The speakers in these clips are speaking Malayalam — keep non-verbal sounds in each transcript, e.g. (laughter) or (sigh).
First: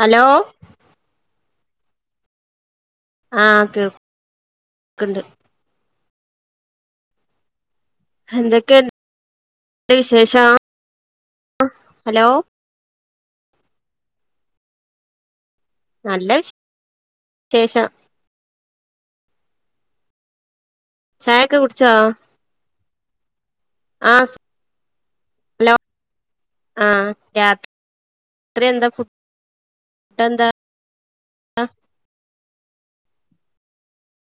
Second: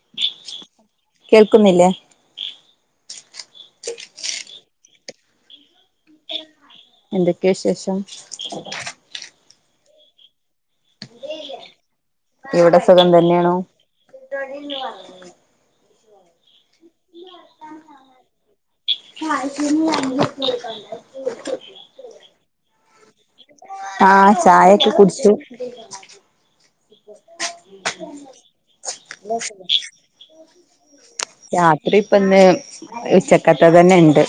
ഹലോ കേൾക്കുന്നില്ലേ ആഹ് കേൾക്ക്ണ്ട് എന്തൊക്കെയ വിശേഷം എന്തൊക്കെണ്ട് വിശേഷം ഹലോ ഇവിടെ സുഖം തന്നെയണോ നല്ല വിശേഷം ആ ശമ അക്ക ചായൊക്കെ കുടിച്ചോ ആഹ് ചായൊക്കെ കുടിച്ചു ഹലോ ആഹ് ത്രിയെന്താ ഫുഡെന്താ രാത്രി ഇപ്പ ഇന്ന് ഉച്ചക്കത്ത തന്നെ ണ്ട്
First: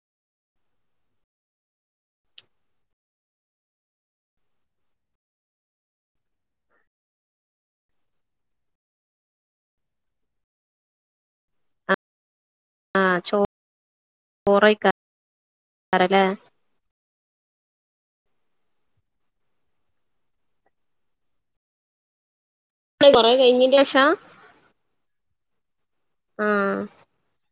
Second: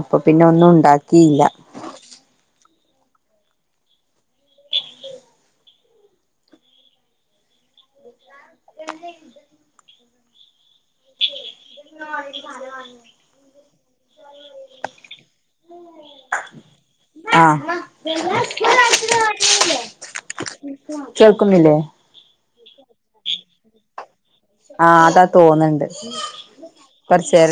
അപ്പൊ പിന്നെ ഒന്നും ഉണ്ടാക്കിയില്ല ഉ ആഹ് ചോ ചോറൈക്കാരം ല്ലേ ആഹ് കേൾക്കുന്നില്ലേ അ കൊറെ കഴിഞ്ഞേ റ്റേഷാ ആഹ് അതാ തോന്ന്ണ്ട് (unintelligible) ആഹ്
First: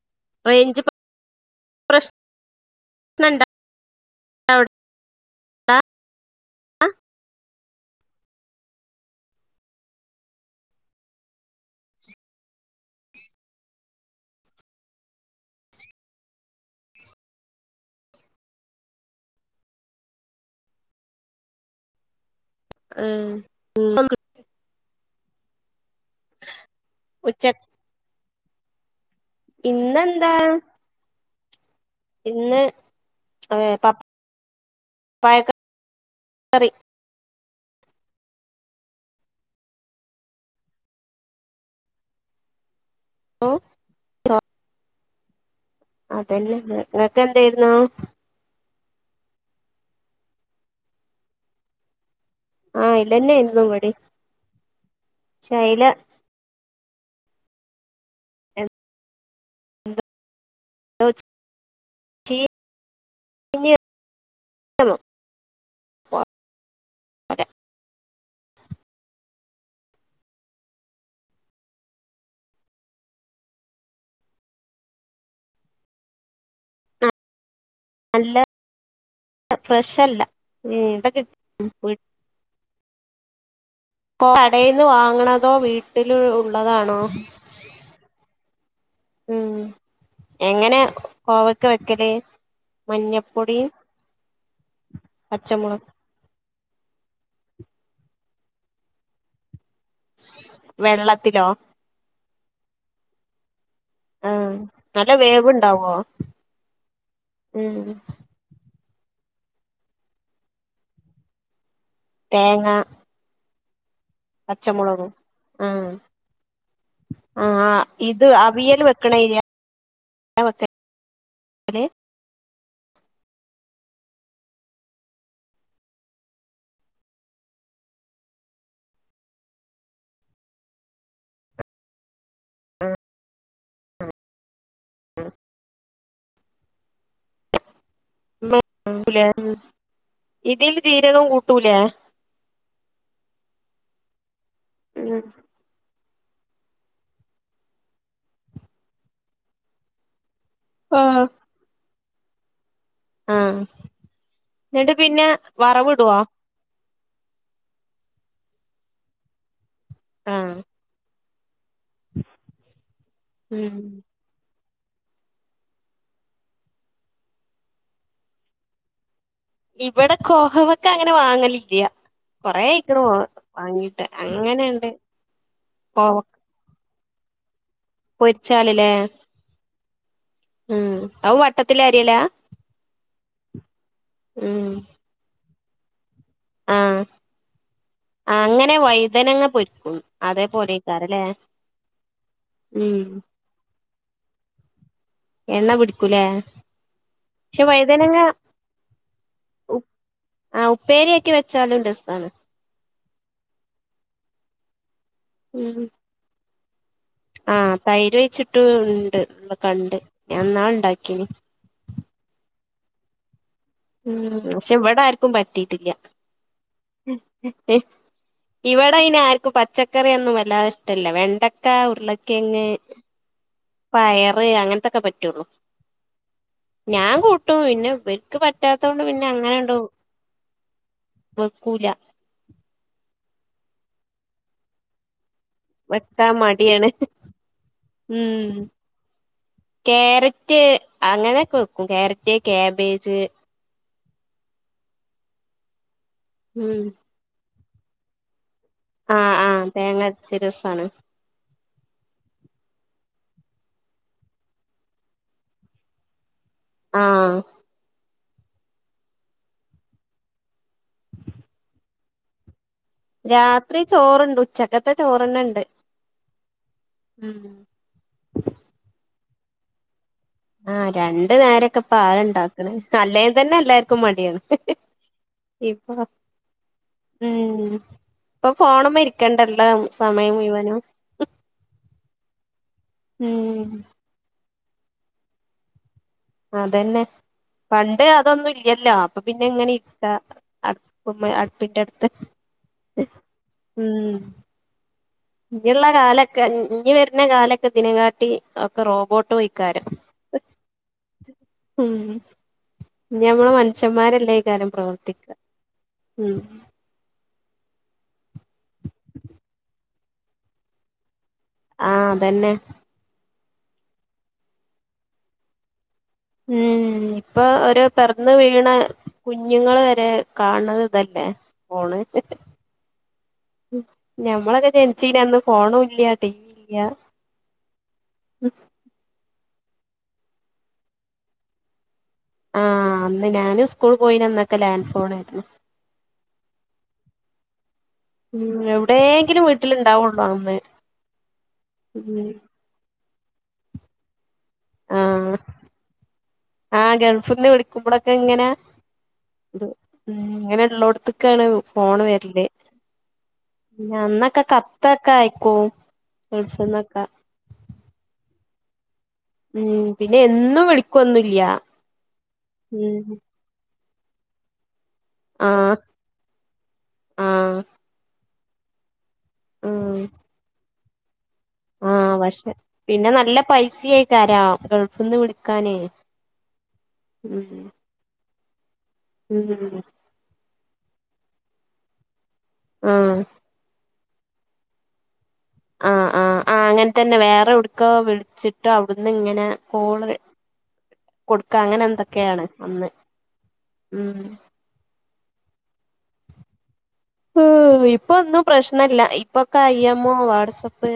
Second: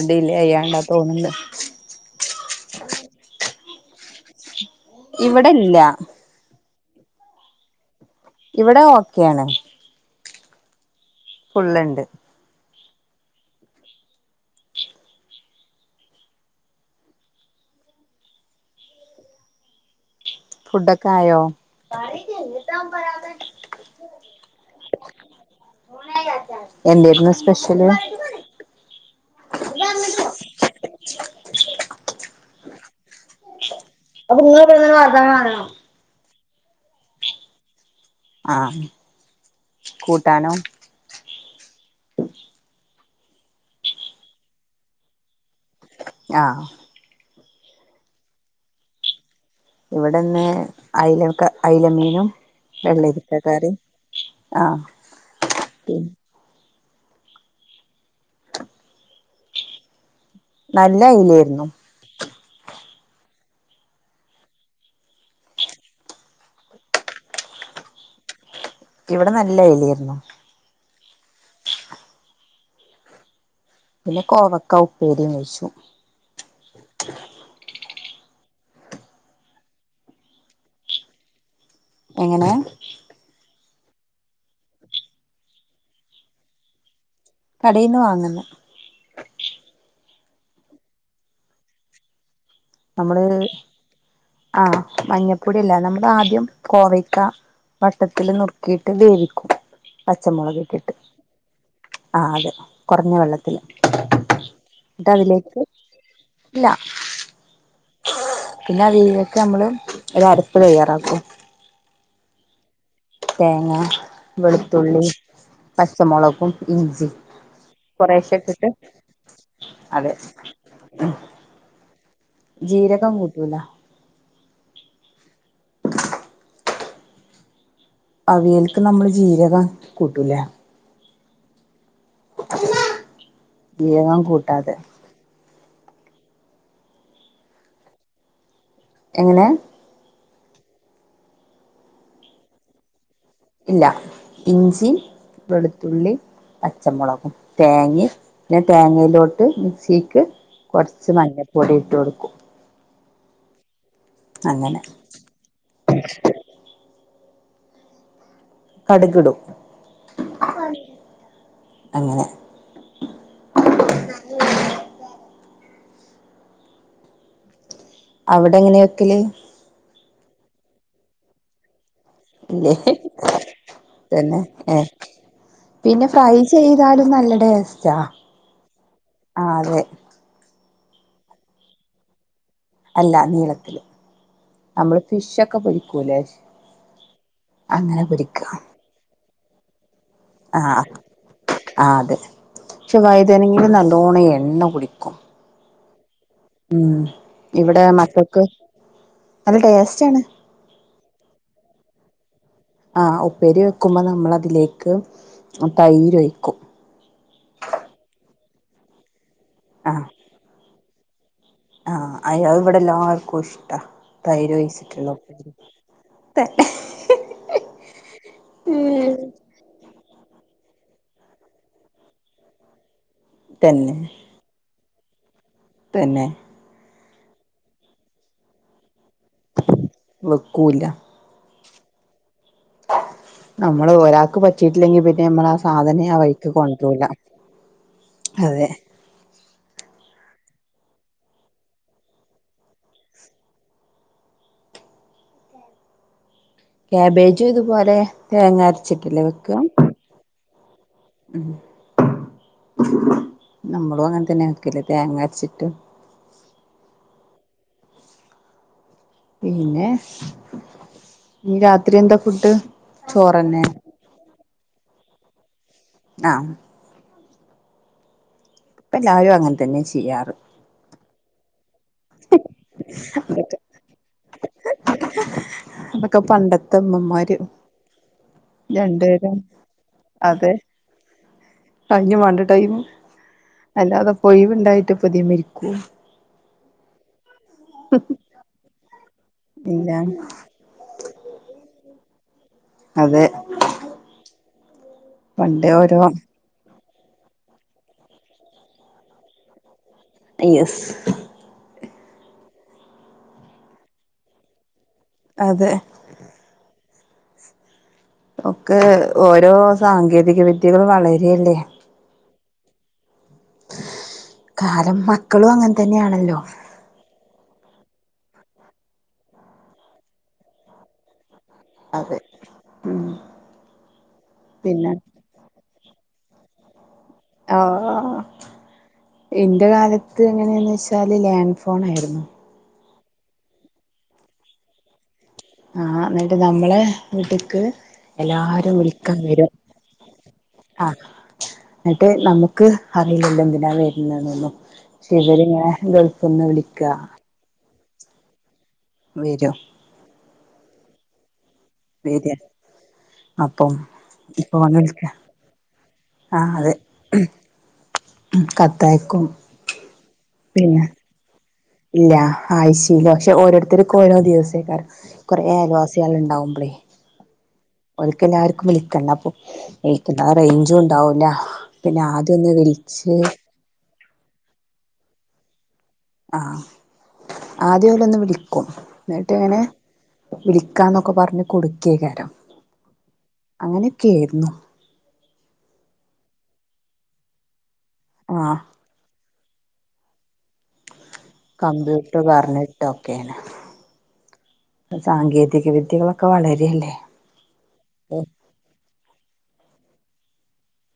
ണ്ടില്ലേ അയ്യാണ്ടാ റേഞ്ച് തോന്നണ്ട് നണ്ട അവിടെ ഇവിടെല്ല ആ ഇവിടെ ഓക്കെ ആണ് ഫുള്ള്ണ്ട് ഫുഡൊക്കെ ആയോ ആഹ എന്തായിരുന്നു ഉച്ച സ്പെഷ്യല് ഇന്നെന്താ ഉ ഇന്ന് ഏഹ് അപ്പൊ നിങ്ങും വാർത്തം വണണം സറി ആഹ കൂട്ടണോ ഹ ആ അതല്ലെ ആഹ് നിക്കെ എന്തായിരുന്നു ഇവിടെന്ന് അല അലമീനും ആഹ് അയിലെന്നേര്ന്നു വെള്ളരിക്കക്കാര് ഇവടിം ആഹ പക്ഷെ അയില പി എന്തോ നല്ല അലായിരുന്നു പിന്നലോ അ ഇവിടെ നല്ല എലരുന്നു പിന്നെ കോവക്ക ഉപ്പേരിയും കഴിച്ചു നല്ല ഫ്രഷ്ല്ല ഇതൊ എങ്ങനെയ കടയിൽന്ന് വാങ്ങണതോ വീട്ടിൽ ഉള്ളതാണോ കടയിന്ന് വാങ്ങുന്ന ഉം എങ്ങനെ കോവക്ക വെക്കല് മഞ്ഞപ്പൊടി ആഹ മഞ്ഞപ്പൊടല്ലേ നമ്മൾ ആദ്യം കോവക്ക വട്ടത്തിൽ നുറുക്കിയിട്ട് വേവിക്കും പച്ചമുളക്ക്ക ഇട്ട് വെള്ളത്തിലോ ആ അതെ കുറഞ്ഞ വെള്ളത്തില് ആഹ് ഇത നല്ല അതിലേക്ക് വേവുണ്ടാവോ ഇല്ല ഉം പിന്നെ അ രീതിക്കെ നമ്മള് ഒരു അരപ്പ് തയ്യാറാക്കും തേങ്ങ തേങ്ങ വെളുത്തുള്ളി പച്ചമുളകും ആഹ് പച്ചമുളകും ഇഞ്ചി ആഹ് ഇത് കൊറെശെക്ക ഇട്ട് അവിയൽ വെക്കണ ഏരിയ അതെ വെക്കല് ജീരകം കൂട്ടൂല അവിയൽക്ക് നമ്മള് ജീരകം കൂട്ടൂലേ ആഹ് വകം കൂട്ടാതെ എങ്ങനെ ഇതിൽ ജീരകം കൂട്ടൂലേ ഇല്ല ഇഞ്ചി വെളുത്തുള്ളി അച്ചമുളകും തേങ്ങ പിന്നെ തേങ്ങയിലോട്ട് മിക്സിക്ക് കുറച്ച് മഞ്ഞപ്പൊടി ഇട്ട് കൊടുക്കും ആഹ അങ്ങനെ എന്നിട്ട് പിന്നെ വറവി ഇടുവാ കടുുകിടും ആഹ് ഉം അവിടെ എങ്ങനെയൊക്കല് ഇവിടെ കോഹമൊക്കെ അങ്ങനെ വാങ്ങലില്ലയ ന്നെ ഏ അങ്ങനെണ്ട് പിന്നെ കോവക്ക ഫ്രൈ ചെയ്താലും നല്ല ഡേ പൊരിച്ചാലല്ലേ ഉം അവ വട്ടത്തില അരിയല്ലേ അല്ല നീളത്തില് നമ്മള് ഫിഷ ഒക്കെ പൊരിക്കൂലേ ആഹ അങ്ങനെ പൊരിക്ക അങ്ങനെ വൈതനങ്ങ പൊരിക്കൂ ആ ആ അതെ ഉം പക്ഷെ വൈതേനെങ്കിലിൽ നല്ലോണം എണ്ണ കുടിക്കും എണ്ണ പിടിക്കൂലേ ഉം പക്ഷെ ഇവിടെ വൈതനങ്ങ മക്കൾക്ക് നല്ല ഉപ് ടേസ്റ്റ് ആണ് ആ ഉപ്പേരിയക്കെ വെച്ചാലും രസാണ് ആ ഉപ്പേരി വെക്കുമ്പ നമ്മളതിലേക്ക് തൈര് ഒഴിക്കും ആ തൈര് ഒഴിച്ചിട്ട് ഇണ്ട് വെക്കണ്ട് ഞാനിന്നാള് ഇണ്ടാക്കീന് ആഹ് അയ്യ ഇവിടെല്ലാർക്കുഷ് ട്ട ഉം തൈര് പക്ഷെ ഇവിടെ ഒഴിച്ചിട്ടള്ള ഉപ്പേരി (unintelligible) ഇവിടയ്നാർക്കും പച്ചക്ക റിയൊന്നും വല്ലാതെ ഇഷ്ട്ടില്ല വെണ്ടക്ക ഉരുളക്കെയ്ങ് പയറ് അങ്ങനെ ത്തൊക്കെ പറ്റുവൊള്ളു പിന്നെ ഞാൻ കൂട്ടും പിന്നെ ഇവര്ക്ക് പറ്റാത്തോണ്ട് പിന്നെ അങ്ങനെണ്ടു വെക്കൂല വെക്കൂല നമ്മള് ഒരാൾക്ക് പറ്റിട്ടില്ലെങ്കിൽ പിന്നെ നമ്മള സാധനേ ആ വെക്കാൻ വഴിക്ക് മടിയാണ് കൊണ്ടരൂല ഉം അതെ ക്യാരറ്റ് അങ്ങനെക്കെ വെക്കും ക്യാരറ്റ് ക്യാബേജ് ഉം ക്യാബേജും ഇതുപോലെ തേങ്ങാര ചിട്ടല്ലേ ആഹ് വെക്ക ആഹ് തേങ്ങ അരച്ച രസാണ് ഉം നമ്മളും അങ്ങനെ തന്നെ വെക്കല് തേങ്ങാരച്ചിട്ട് ആ പിന്നെ ഇനി രാത്രി എന്താ ഫുഡ് ചോറന്നെ രാത്രി ചോറെണ്ട് ഉച്ചക്കത്തെ ചോറ്ന്നെണ്ട് ആ ഉം ഇപ്പ എല്ലാവരും അങ്ങനെ തന്നെ ചെയ്യാറ് ആ രണ്ടു നേരൊക്കെ ഇപ്പാരാ എണ്ടാക്കണെ അല്ലേ തന്നെ അതൊക്കെ എല്ലാർക്കും മടിയാണ് ഇപ്പൊ അതൊക്കെ പണ്ടത്തെ അമ്മമാര് ഉം ഇപ്പൊ ഫോണമ്മെ രണ്ടുപേരും ഇരിക്കേണ്ടല്ല സമയം മുഴുവനും അതിനും വേണ്ടെ ടൈം ഉം അല്ലാതിപ്പ ഒഴിവിണ്ടായിട്ടിപ്പ ഇതേമ്മെ ഇരിക്കോ അതന്നെ പണ്ട് അതൊന്നും ഇല്ലല്ലോ അപ്പൊ പിന്നെ എങ്ങനെ ഇല്ല ഇരിക്ക അടുപ്പ്മ്മെ അടുപ്പിന്റടുത്ത് അതെ ഇം പണ്ടേ ഇനിള്ള ഓരോ കാലൊക്കെ ഇഞ് വരുന്ന കാലൊക്കെ ഇതിനകാട്ടി ഒക്കെ റോബോട്ട് പോയ്ക്കാരം യെസ് ഉം നമ്മള് മനുഷ്യന്മാരല്ല ഈ കാര്യം പ്രവർ ത്തിക്ക അതെ ഉം ഒക്കെ ഓരോ സാങ്കേതിക വിദ്യകളും വള ആ അതന്നെ കാലം മക്കളും അങ്ങനെ തന്നെയാണല്ലോ ഇപ്പ ഒരു പിറന്ന വീണ കുഞ്ഞുങ്ങള് വരെ കാണണത് ഇതല്ലേ ഫോണ് അതെ ഉം ഞമ്മളൊക്കെ പിന്നെ ജനിച്ചീനന്ന് ഫോണു ഇല്ല്യ ടി വി ഇല്ല്യ ആഹ് ഇൻ്റെ കാലത്ത് എങ്ങനെയാന്ന് വെച്ചാൽ ലാൻഡ് ഫോണായിരുന്നു ആഹ് അന്ന് ഞാനും സ്കൂൾ പോയിന്നന്നൊക്കെ ലാൻഡ് ഫോൺ ആരുന്നു ആഹ് എന്നിട്ട് നമ്മളെ വീട്ട്ക്ക് ഉം എല്ലാരും വിളിക്കാൻ എവിടേങ്കിലും വരും വീട്ടിലുണ്ടാവുള്ളു അന്ന്. ആഹ് എന്നിട്ട് ഉം നമുക്ക് അറിയില്ലല്ലോ എന്തിനാ വരുന്നൊന്നും ആഹ് ഇവര്ങ്ങനെ ഗൾഫ്ന്ന് വിളിക്ക ഇവിടൊക്കെ ഇങ്ങന വരും ഇങ്ങനെ ഇള്ളോടത്തക്കാണ് ഫോണ് വര വരല് അപ്പം ന്നന്നൊക്കെ ഫോൺ വിളിക്ക കത്തൊക്കെ അയക്കും (unintelligible) വിശന്നോ ക്കെ കത്ത ഉം എന്നും പിന്നെ വിളിക്കൊന്നുല്ല. ഇല്ല ഉം ആഴചയിലൊ പക്ഷെ ഓരോരുത്തരും ക്കോരോ ദിവസേക്കർ കുറെ ആഹ് അയൽവാസിയാള് ഉണ്ടാവുമ്പളേ ആഹ് ക്ക് എല്ലാർക്കും വിളിക്ക അപ്പൊ ഉം (unintelligible) ന്നാ റേഞ്ചും ഉണ്ടാവുംല്ല ആഹ് പക്ഷെ പിന്നെ നല്ല പൈസയായിക്കരാ ഗൾഫ്ന്ന് വിളിക്കാനേ ആഹ് ഉം ആദ്യ പോലെ ഒന്ന് വിളിക്കും എന്നിട്ട് ഇങ്ങനെ ഉം വിളിക്കാന്നൊക്കെ പറഞ്ഞ് കൊടുക്കേ കാരം ആഹ് ക്കെരുന്നു ആഹ് ആഹ് ആ അങ്ങനെ തന്നെ വേറെ എവിടക്കോ ആഹ് വിളിച്ചിട്ടോ അവിടുന്ന് ഇങ്ങനെ ഫോണു കൊടുക്ക അങ്ങനെ കമ്പ്യൂട്ടർ എന്തൊക്കെയാണ് അന്ന് പറഞ്ഞിട്ടൊക്കെയാണ് മ്മ് സാങ്കേതിക്ക് മ്മ് ഇപ്പ ഒന്നും പ്രശ്നല്ല ഇപ്പൊ കയ്യം മ്മ വാട്സപ്പ്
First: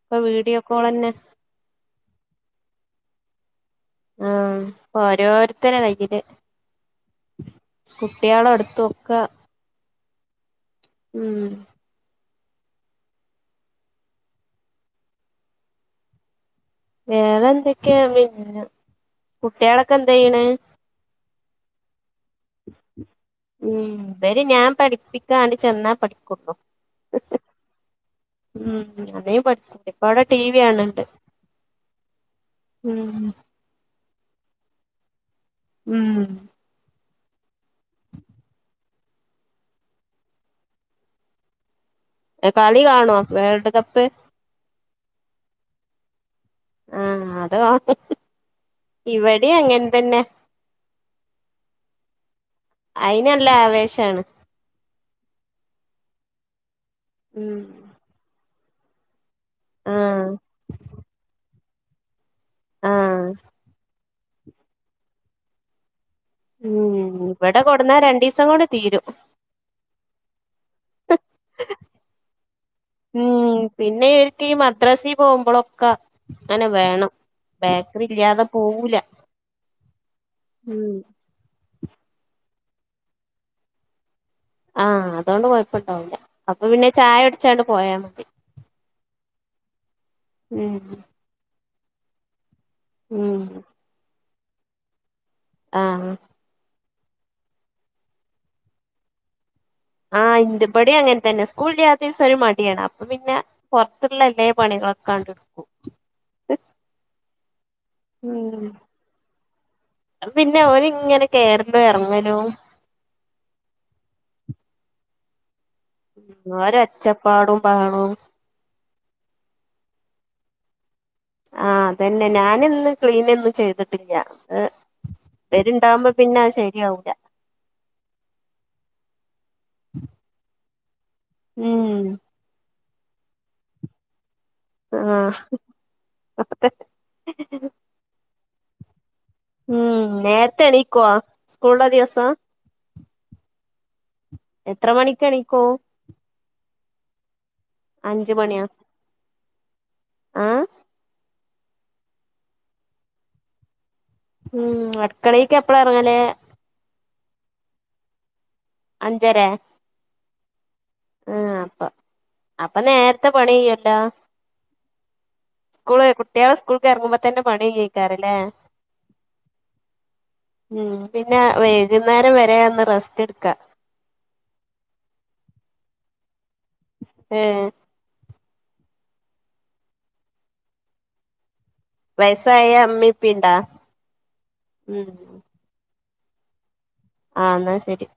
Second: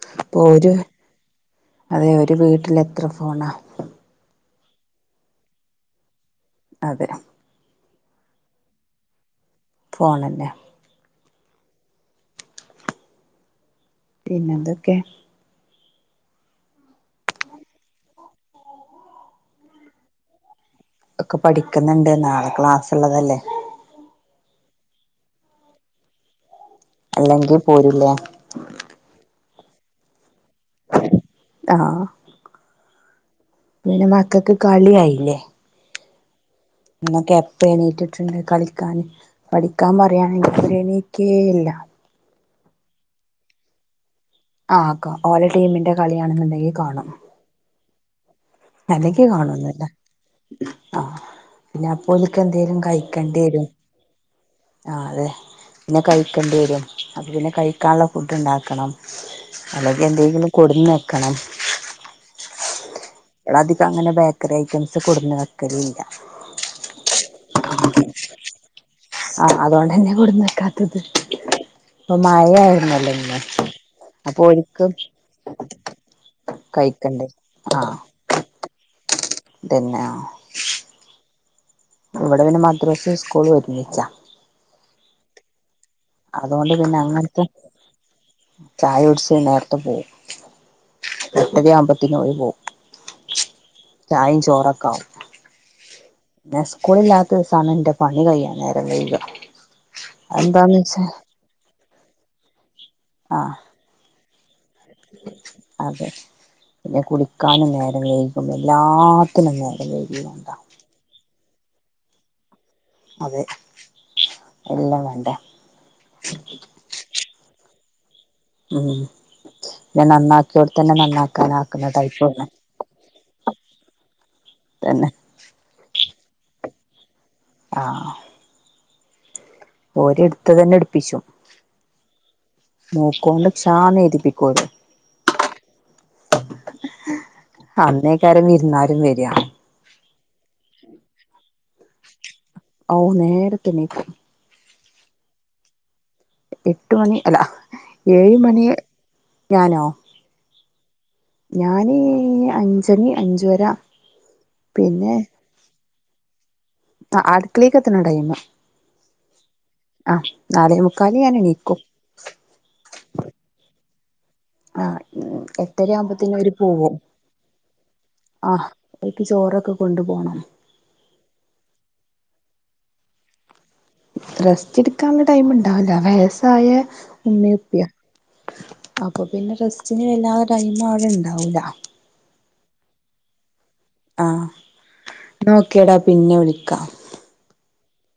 ഇപ്പൊ വീഡിയോ ഒരു കോളന്നെ അതെ ഒരു വീട്ടിൽ എത്ര ഫോണാ ആഹ് ഓരോരുത്തരെ കയ്യിയില് അതെ കുട്ടികളെ അടുത്തൊക്കെ ഫോണല്ലേ മ്മ് പിന്നെ അതൊക്കെ വേറെ എന്തൊക്കെയാ പിന്നെ കുട്ടികളൊക്കെ എന്താ ചെയ്യണ് ഒക്കെ പഠിക്കുന്നുണ്ട് നാളെ ക്ലാസ്സ് ഉള്ളതല്ലേ അവര് ഞാൻ പഠിപ്പിക്കാണ്ടി ചെന്നാ പഠിക്കുള്ളൂ അല്ലെങ്കിൽ പോരില്ല അല്ലെങ്കി ഇപ്പ അവിടെ ടി വി കാണണിണ്ട് ആഹ് പിന്നെ മക്കക്ക് കളിയായില്ലേ ഉം എന്നന്നൊക്കെ എപ്പ എണീറ്റിട്ടുണ്ട് കളിക്കാൻ പഠിക്കാൻ പറയയാണെങ്കിൽ അവര് എണീക്കേയില്ല കളി കാണോ വേൾട് കപ്പ് ആക്ക ഓല ടീമിന്റെ കളിയാണെന്നുണ്ടെങ്കി കാണും ആഹ് അത് കൊഴപ്പ അല്ലേക്കി ഇവിടിം അങ്ങൻ കാണോന്നില്ല തന്നെ ആഹ് പിന്നെ അപ്പോല്ക്ക് എന്തെലും അയിന് കഴിക്കണ്ടി നല്ല വരും ആവേശാണ് ആ അതെ പിന്നെ കഴിക്കേണ്ടി വരും അപ്പോ പിന്നെ ഉം കഴിക്കാനുള്ള ഫുഡ് ഉണ്ടാക്കണം അല്ലങ്കി ആഹ് എന്തെങ്കിലും കൊടുന്ന് വെക്കണം ആഹ് ഇള അധികം അങ്ങനെ ബേക്കറി ഐറ്റംസ് കൊടുന്ന് വെക്കല് ഇല്ല! ഉം! ഇവിടെ കൊണ്ടെന്നാ രണ്ടീസം കൊണ്ട് തീരും! ഇപ്പ മഴയാര്ന്നല്ലോ ഇന്ന്! ഉം പിന്നെ അപ്പൊ ഈക്ക് ഈ ഒരിക്കും മദ്രസിൽ പോവുമ്പോളൊക്കെ അങ്ങനെ വേണം കഴിക്കണ്ടേ ആഹ് ബേക്കറി! അറിയാതെ പോവൂല. പിന്നെ ഉം! ഇവിടെ പിന്നെ മദ്രസയും സ്‌കൂളും ഒരുമിച്ചാ! ആഹ്! അതൊണ്ട് കുഴപ്പല്ല. അപ്പൊ അതുകൊണ്ട് പിന്നെ ചായ അങ്ങനത്തെ കുടിച്ചോണ്ട് പോയാ മതി. തപ്പോ! ഉം! പിന്നെ ഓര് പോവും! ഉം! ചായയും ചോറൊക്കെ ആവും! ആഹ് ഞാൻ സ്കൂളില്ലാത്ത ദിവസാണ് എന്റെ പണി കഴ്യൻ നേരം വരുക! ആഹ്! ഇൻ്റെപടി അങ്ങനെ തന്നെ. സ്കൂളില്ലാത്ത ദിവസൊരു മടിയാണ്. അപ്പൊ പിന്നെ ആഹ് പുറത്തുള്ള പുറത്തുള്ള പണികളൊക്കെ കണ്ടെടുക്കും! അതെ പിന്നെ കുളിക്കാനും നേരം വൈകും. എല്ലാത്തിനും നേരം വൈകുംണ്ടാ! കേറലോ എറങ്ങലും! അതെ! എല്ലാം വേണ്ടേ! ഓര് ഒച്ചപാടും ബഹളോം! ഉം! ഞാൻ നന്നാക്കിയെടത്തു തന്നെ നന്ന! ആഹ്! അതന്നെ ഞാനിന്ന് ക്ലീനൊന്നും ചെയ്തിട്ടില്ല. തന്നെ ഇവരുണ്ടകുമ്പോ! പിന്നെയത് ശരിയാവൂല! ആഹ്! ഒരിടുത്ത് തന്നെ എടുപ്പിച്ചു! ഉം! മൂക്കു കൊണ്ട് ക്ഷാന്ന് എഴുതിപ്പി! ആഹ് അതെ അന്നേ കരഞ്ഞി! ഉം! നേരത്തെ എണീക്കുവോ? സ്കൂളുള്ളദിവസം? ഓ! നേരത്തെണീക്കും! എത്ര മണിക്ക് എണിക്കും? എട്ട് മണി അല്ല അഞ്ച് ഏഴ് മണി! മണിയോ ഞാനോ? ആഹ് ഞാനീ അഞ്ചണി അഞ്ചര! ഉം അടുക്കളയിലേക്കെപ്പളാ ഇറങ്ങല്? ആ! അടുക്കളേക്ക് എത്തിനടൈം! അഞ്ചര! മുക്കാല് ഞാൻ ആ! എണീക്കും അപ്പ അപ്പൊ നേരത്തെ പണി ചെയ്യല്ലോ? ആഹ്! ഉം എട്ടരയാവുമ്പോത്തന്നെ ഓര് കുട്ടികള് സ്കൂൾക്ക് പോവും. എറങ്ങുമ്പോ തന്നെ പണി കയ്യേക്കാരല്ലേ ആ! അവര്ക്ക് ചോറൊക്കെ കൊണ്ടു പോണം. ഉം! പിന്നെ വൈകുന്നേരം വരെ ഒന്ന്റെസ്റ്റ് എടുക്കാം. റെസ്റ്റ് എടുക്കാനുള്ള ടൈം ഉണ്ടാവില്ല. വയസ്സായ ഉമ്മയും ഏഹ് ഉപ്പയുമാ. അപ്പൊ പിന്നെ റെസ്റ്റിന് വല്ലാതെ ടൈം അവിടെ ഇണ്ടാവൂല. വയസ്സായ അമ്മി ഇപ്പണ്ടാ? ആഹ് നോക്കിയടാ പിന്നെ വിളിക്കാം! ആ എന്നാ ശരി!